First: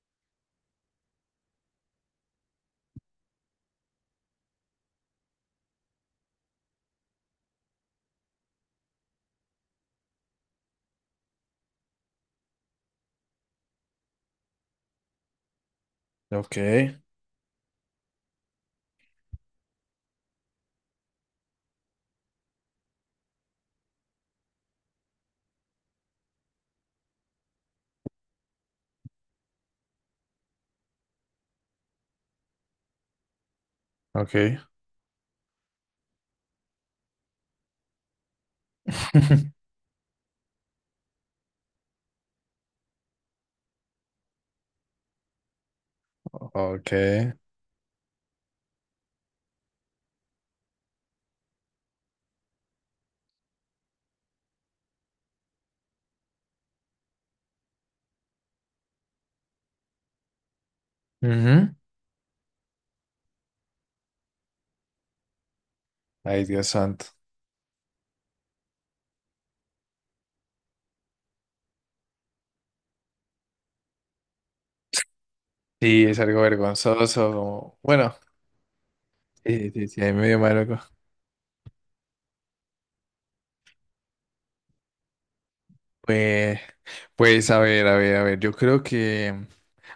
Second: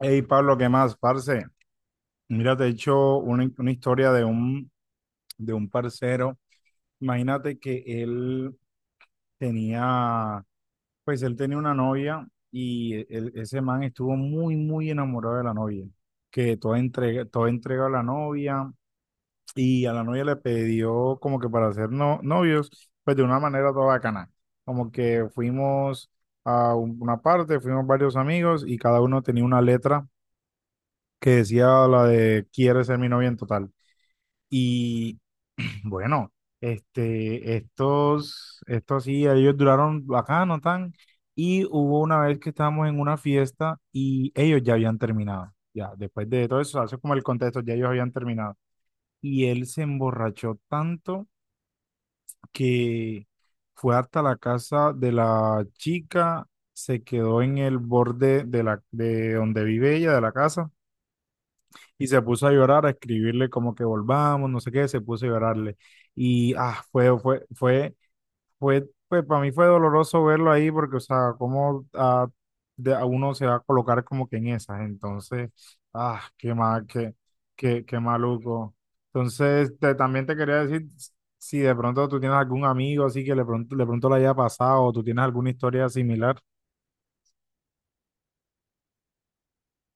Hey Pablo, ¿qué más, parce? Mira, te he hecho una historia de un parcero. Imagínate que él tenía, pues él tenía una novia y ese man estuvo muy enamorado de la novia, Ok, que toda entrega a la novia, y a la novia le pidió como que para ser novios, pues de una manera toda bacana. Como que fuimos a una parte, fuimos varios amigos y cada uno tenía una letra que decía la de quiere ser mi novia en total. ok. Y bueno, estos sí, ellos duraron bacano, tan. Y hubo una vez que estábamos en una fiesta y ellos ya habían terminado. Ya, después de todo eso, Ok. hace como el contexto, ya ellos habían terminado. Y él se emborrachó tanto que fue hasta la casa de la chica, se quedó en el borde de de donde vive ella, de la casa. Ujú. Y se puso a llorar, a escribirle como que volvamos, no sé qué, se puso a llorarle. Ay, Y Dios santo. Fue, pues para mí fue doloroso verlo ahí porque, o sea, a uno se va a colocar como que en esas. Entonces, Sí, es algo qué mal, vergonzoso. Qué Bueno, maluco. sí, Entonces, sí, sí, ahí también te medio quería maluco. decir si de pronto tú tienes algún amigo así que de pronto le haya pasado o tú tienes alguna historia similar. Pues, pues, a ver, a ver, a ver. Yo creo que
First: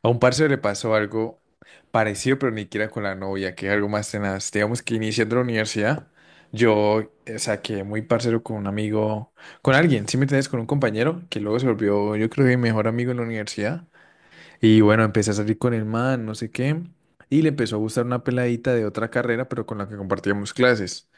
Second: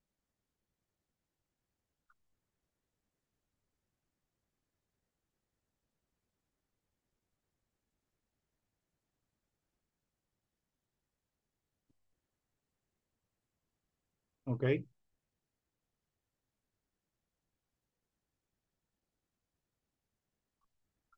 a un parce le pasó algo parecido, pero ni siquiera con la novia, que es algo más tenaz. Digamos que iniciando la universidad, yo saqué muy parcero con un amigo, con alguien, ¿sí me entiendes? Con un compañero, que luego se volvió, yo creo que mi mejor amigo en la universidad. Ok, Y bueno, empecé a salir con el man, no sé qué, y le empezó a gustar una peladita de otra carrera, pero con la que compartíamos clases.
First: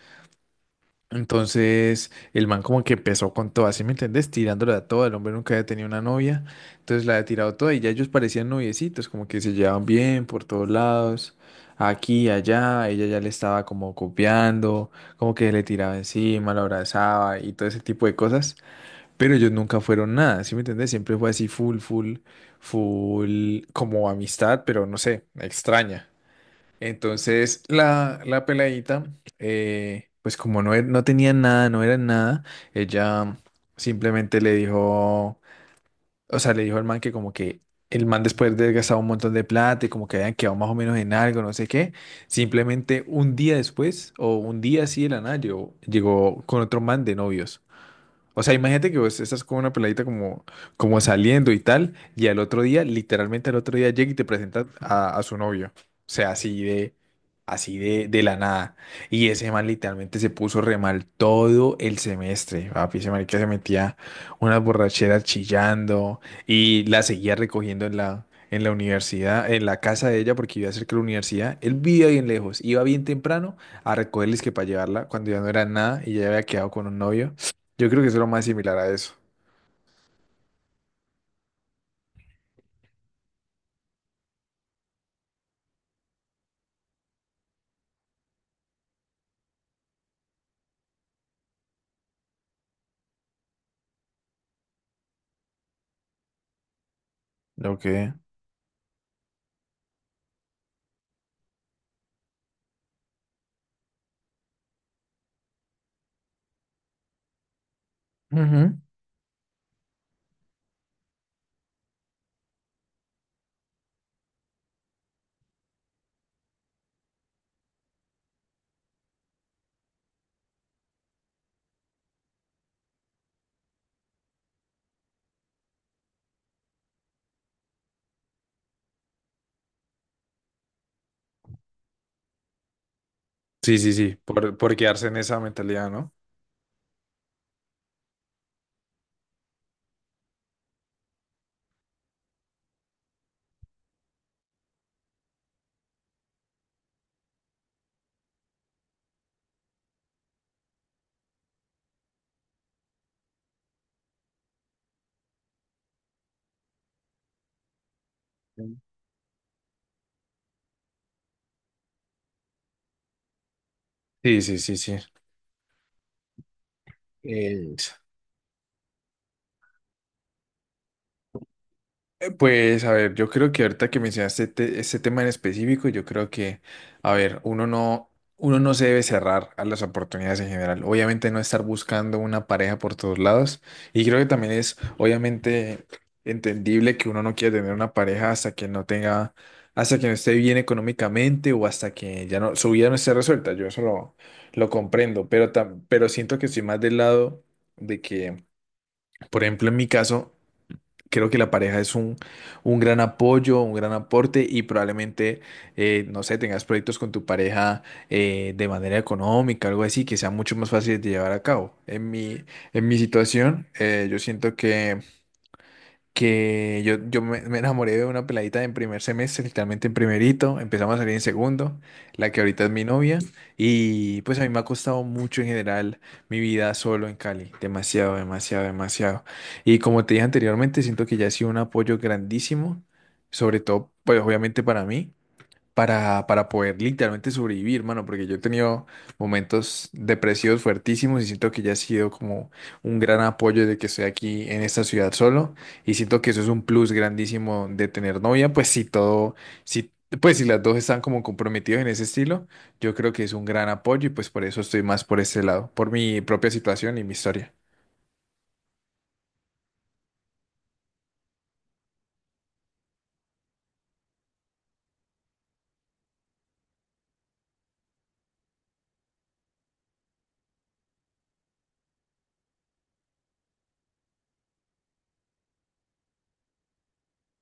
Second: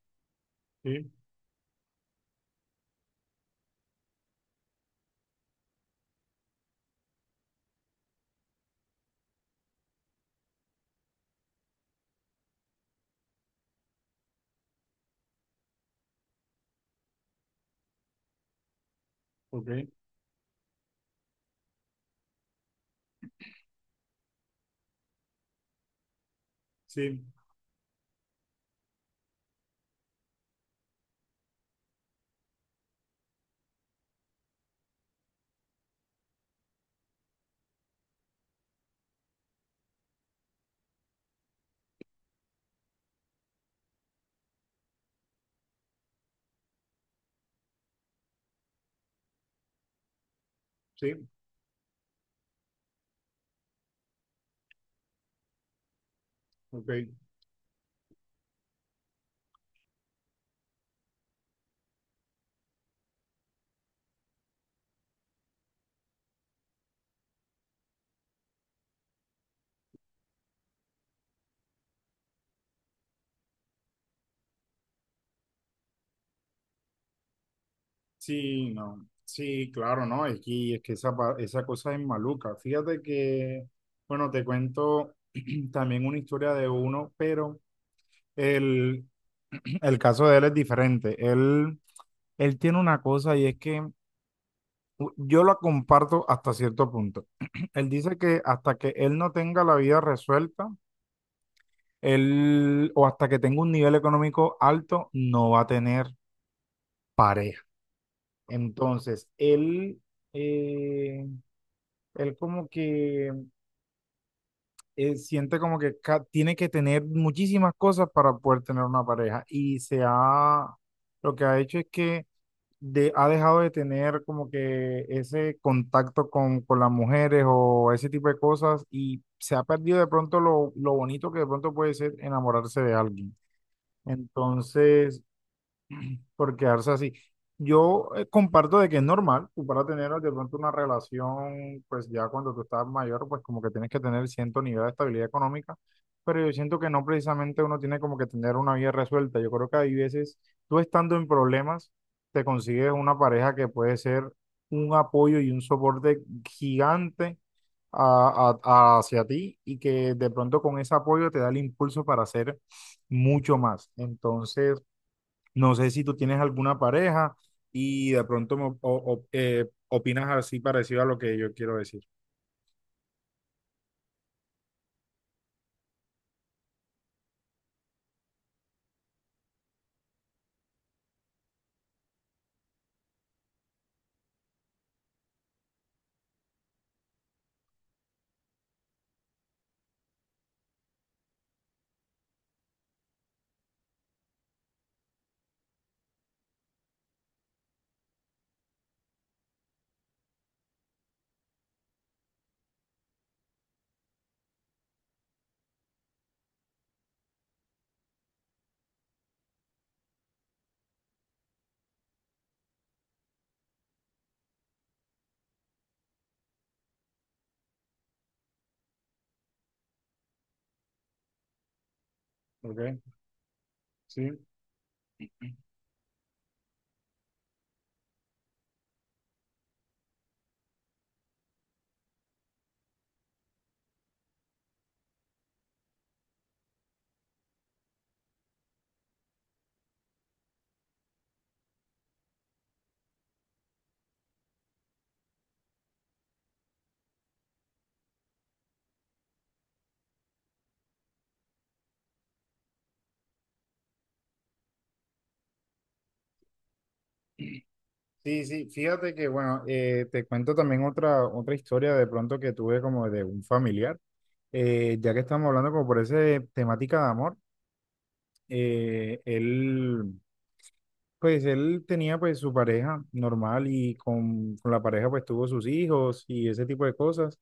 sí, Entonces, el man como que empezó con todo, ¿así me entendés? Tirándola a todo, el hombre nunca había tenido una novia, entonces la había tirado toda y ya ellos parecían noviecitos, como que se llevaban bien por todos lados, aquí, allá, ella ya le estaba como copiando, como que le tiraba encima, la abrazaba y todo ese tipo de cosas. Pero ellos nunca ok, fueron nada, ¿sí me entiendes? Siempre fue así full, full, full, como amistad, pero no sé, extraña. sí, Entonces la peladita, pues como no, no tenía nada, no era nada, ella simplemente le dijo, o sea, le dijo al man que como que el man después de haber gastado un montón de plata y como que habían quedado más o menos en algo, no sé qué, simplemente un día después o un día así de la nada llegó, llegó con otro man de novios. O sea, imagínate que vos estás con una peladita como, como sí, saliendo y tal, y al otro día, literalmente al otro día llega y te presenta a su novio. O sea, ok. así de la nada. Y ese man literalmente se puso re mal todo el semestre. Papi, ese marica se metía unas borracheras chillando y la seguía recogiendo en la universidad, en la casa de ella, porque iba cerca de la universidad. Él vivía bien lejos, iba bien temprano a recogerles que para llevarla cuando ya no era nada y ya había quedado con un novio. Yo creo que es lo más Sí, similar a no, eso. sí, claro, no, es que esa, esa cosa es maluca. Fíjate que, bueno, te cuento también una historia de uno, pero el, el caso de él es diferente. Él tiene una cosa y es que yo la comparto hasta cierto punto. Ok. Él dice que hasta que él no tenga la vida resuelta, él, o hasta que tenga un nivel económico alto, no va a tener pareja. Ujú. Entonces, eh, él como que siente como que tiene que tener muchísimas cosas para poder tener una pareja y lo que ha hecho es que ha dejado de tener como que ese contacto con las mujeres o ese tipo de cosas y se ha perdido de pronto lo bonito que de pronto puede ser enamorarse de alguien. Sí, sí, sí, por quedarse en Entonces, esa mentalidad, ¿no? por quedarse así. Yo comparto de que es normal, tú para tener de pronto una relación, pues ya cuando tú estás mayor, pues como que tienes que tener cierto nivel de estabilidad económica, pero yo siento que no precisamente uno tiene como que tener una vida resuelta. Yo creo que hay veces, tú estando en problemas, te consigues una pareja que puede ser un apoyo y un soporte gigante hacia ti y que de pronto con ese apoyo te da el impulso para hacer mucho más. Sí, sí, sí, Entonces, sí. no sé si tú tienes alguna pareja Eh, y de pronto opinas así parecido a lo que yo quiero decir. Pues a ver, yo creo que ahorita que mencionaste este tema en específico, yo creo que, a ver, uno no se debe cerrar a las oportunidades en general. Obviamente no estar buscando una pareja por todos lados. Y creo que también es obviamente entendible que uno no quiera tener una pareja hasta que no tenga, hasta que no esté bien económicamente o hasta que ya no, su vida no esté resuelta. Yo eso lo comprendo, pero, pero siento que estoy más del lado de que, por ejemplo, en mi caso, creo que la pareja es un gran apoyo, un gran aporte y probablemente, no sé, tengas proyectos con tu pareja de manera económica, algo así, que sea mucho más fácil de llevar a cabo. En mi situación, yo siento que me enamoré de una peladita en primer semestre, literalmente en primerito, empezamos a salir en segundo, la que ahorita es ¿Ok? mi novia, y pues Sí. a mí me ha costado mucho en general mi vida solo en Cali, demasiado, demasiado, demasiado. Y como te dije anteriormente, siento que ya ha sido un apoyo grandísimo, sobre todo, pues obviamente para mí para poder literalmente sobrevivir, mano, porque yo he tenido momentos depresivos fuertísimos y siento que ya ha sido como un gran apoyo de que estoy aquí en esta ciudad solo y siento que eso es un plus grandísimo de tener novia, pues si todo, si, pues si las dos están como comprometidas en ese estilo, yo creo que es un gran apoyo y pues por eso estoy más por ese lado, por mi propia situación y mi historia. Sí, sí, fíjate que, bueno, te cuento también otra historia de pronto que tuve como de un familiar. Ya que estamos hablando como por esa temática de amor, él pues él tenía pues su pareja normal y con la pareja pues tuvo sus hijos y ese tipo de cosas.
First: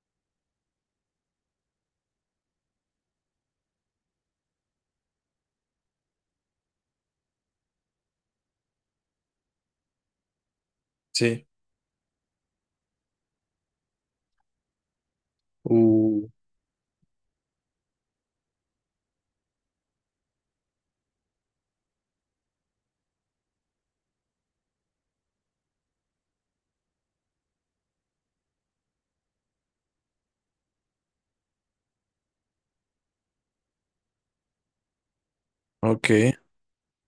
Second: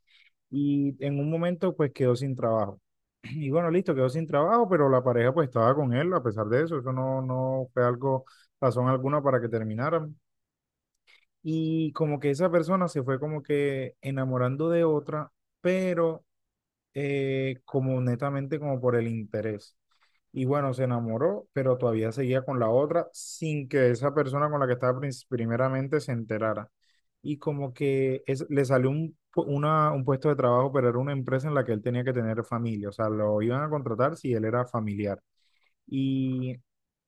Y en un momento pues quedó sin trabajo. Y bueno, listo, quedó sin trabajo, pero la pareja pues estaba con él a pesar de eso. Eso no fue algo, razón alguna para que terminaran. Sí. Y como que esa persona se fue como que enamorando de otra, pero Uh. Como netamente como por el interés. Y bueno, se enamoró, pero todavía seguía con la otra sin que esa persona con la que estaba primeramente se enterara. Y como que le salió un puesto de trabajo, pero era una empresa en la que él tenía que tener familia. O sea, lo iban a contratar si él era familiar. Ok. Y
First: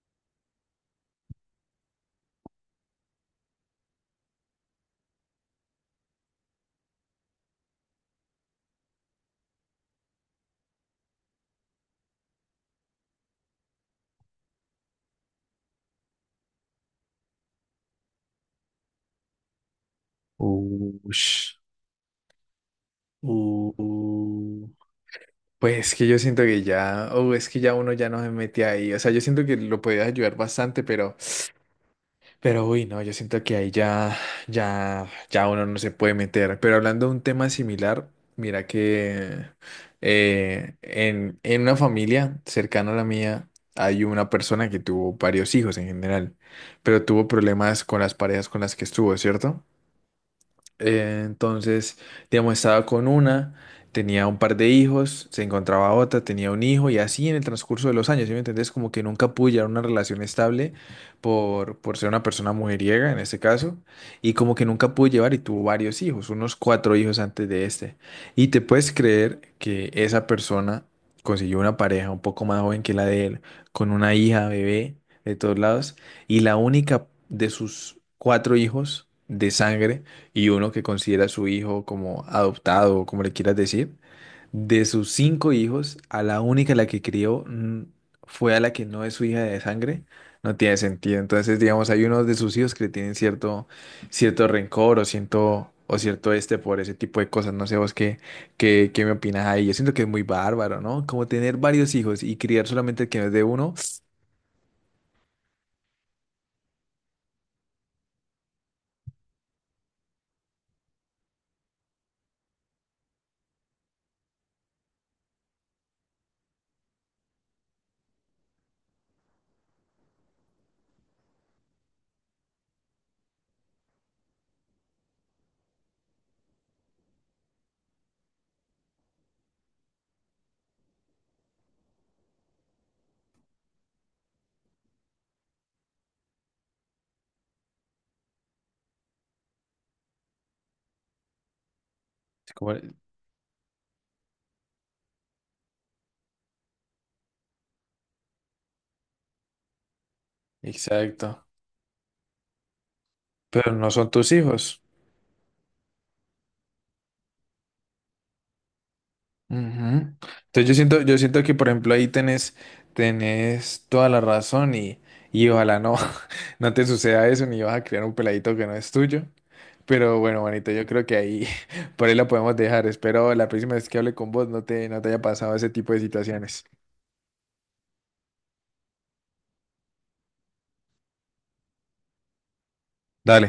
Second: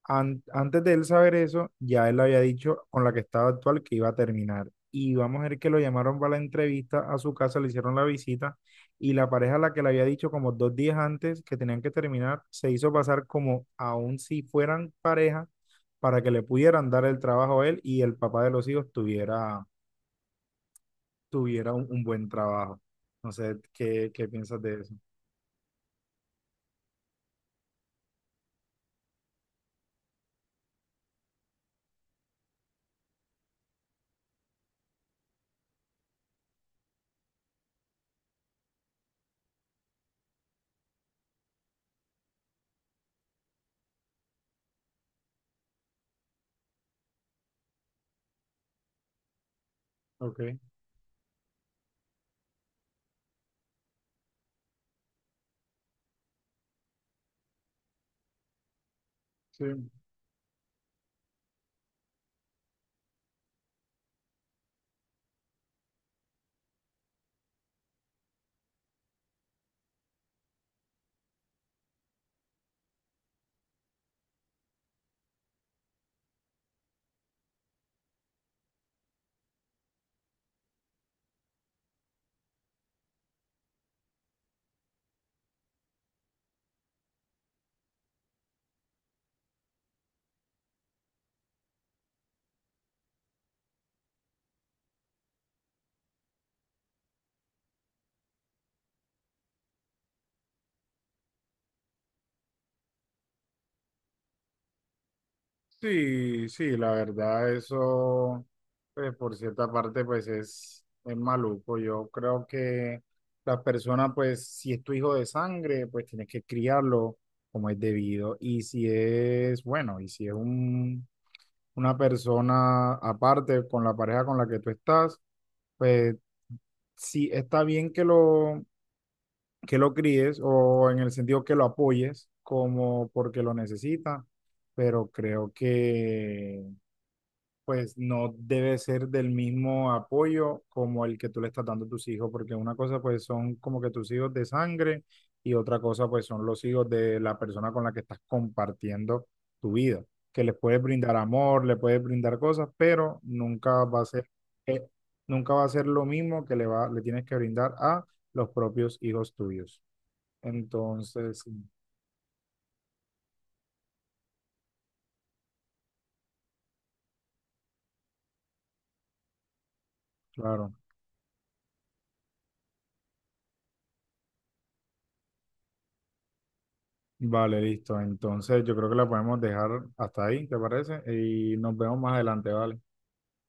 antes de él saber eso, ya él había dicho con la que estaba actual que iba a terminar. Y vamos a ver que lo llamaron para la entrevista a su casa, le hicieron la visita y la pareja a la que le había dicho como dos días antes que tenían que terminar, se hizo pasar como aún si fueran pareja para que le pudieran dar el trabajo a él y el papá de los hijos Uh, ush, tuviera un buen trabajo. No sé, qué piensas uh. de eso? Pues que yo siento que ya, oh, es que ya uno ya no se mete ahí. O sea, yo siento que lo podías ayudar bastante, pero uy, no, yo siento que ahí ya, ya, ya uno no se puede meter. Pero hablando de un tema similar, mira que en una familia cercana a la mía hay una persona que tuvo varios hijos en general, pero tuvo problemas con las parejas con las que estuvo, ¿cierto? Ok, Entonces, digamos, estaba con una, tenía un par de hijos, se encontraba otra, tenía un hijo y así en el transcurso de los años, ¿sí me entendés? Como que nunca pude llevar una sí. relación estable por ser una persona mujeriega en este caso y como que nunca pude llevar y tuvo varios hijos, unos cuatro hijos antes de este. Y te puedes creer que esa persona consiguió una pareja un poco más joven que la de él, con una hija, bebé, de todos lados, y la única de sus cuatro hijos de sangre, y uno que considera a su hijo como adoptado o como le quieras decir, de sus cinco hijos, a la única a la que crió fue a la que no es su hija de sangre, no tiene sentido. Entonces, digamos, hay unos de sus hijos que le tienen cierto, cierto rencor o cierto este por ese tipo de cosas. No sé vos qué, qué, qué me opinas ahí. Yo siento que es muy bárbaro, ¿no? Como tener varios hijos y criar solamente el que no es de uno. Sí, sí, la verdad, eso, pues, por cierta parte, es maluco. Yo creo que la persona, pues, si es tu hijo de sangre, pues tienes que criarlo como es debido. Y si es, bueno, y si es una persona aparte con la pareja con la que tú estás, pues sí está bien que que lo críes o en el sentido que lo apoyes como porque lo necesita, pero creo que pues no debe ser del mismo apoyo como el que tú le estás dando a tus hijos, porque una como- cosa pues son como que tus hijos de sangre y otra cosa pues son los hijos de la persona con la que estás compartiendo tu vida, que les puedes brindar Exacto. amor, le puedes brindar cosas, pero Pero nunca no va a son ser, tus hijos. eh, nunca va a ser lo mismo que le tienes que brindar a los propios hijos Ujú. tuyos. Entonces yo Entonces, siento sí, que por ejemplo ahí tenés, tenés toda la razón y ojalá no, no te suceda eso ni vas a criar un peladito que no es tuyo. Pero bueno, manito, claro. yo creo que ahí por ahí la podemos dejar. Espero la próxima vez que hable con vos no te, no te haya pasado ese tipo de situaciones. Vale, listo. Entonces yo creo que la podemos dejar hasta ahí, ¿te parece? Y nos vemos más adelante, ¿vale? Dale.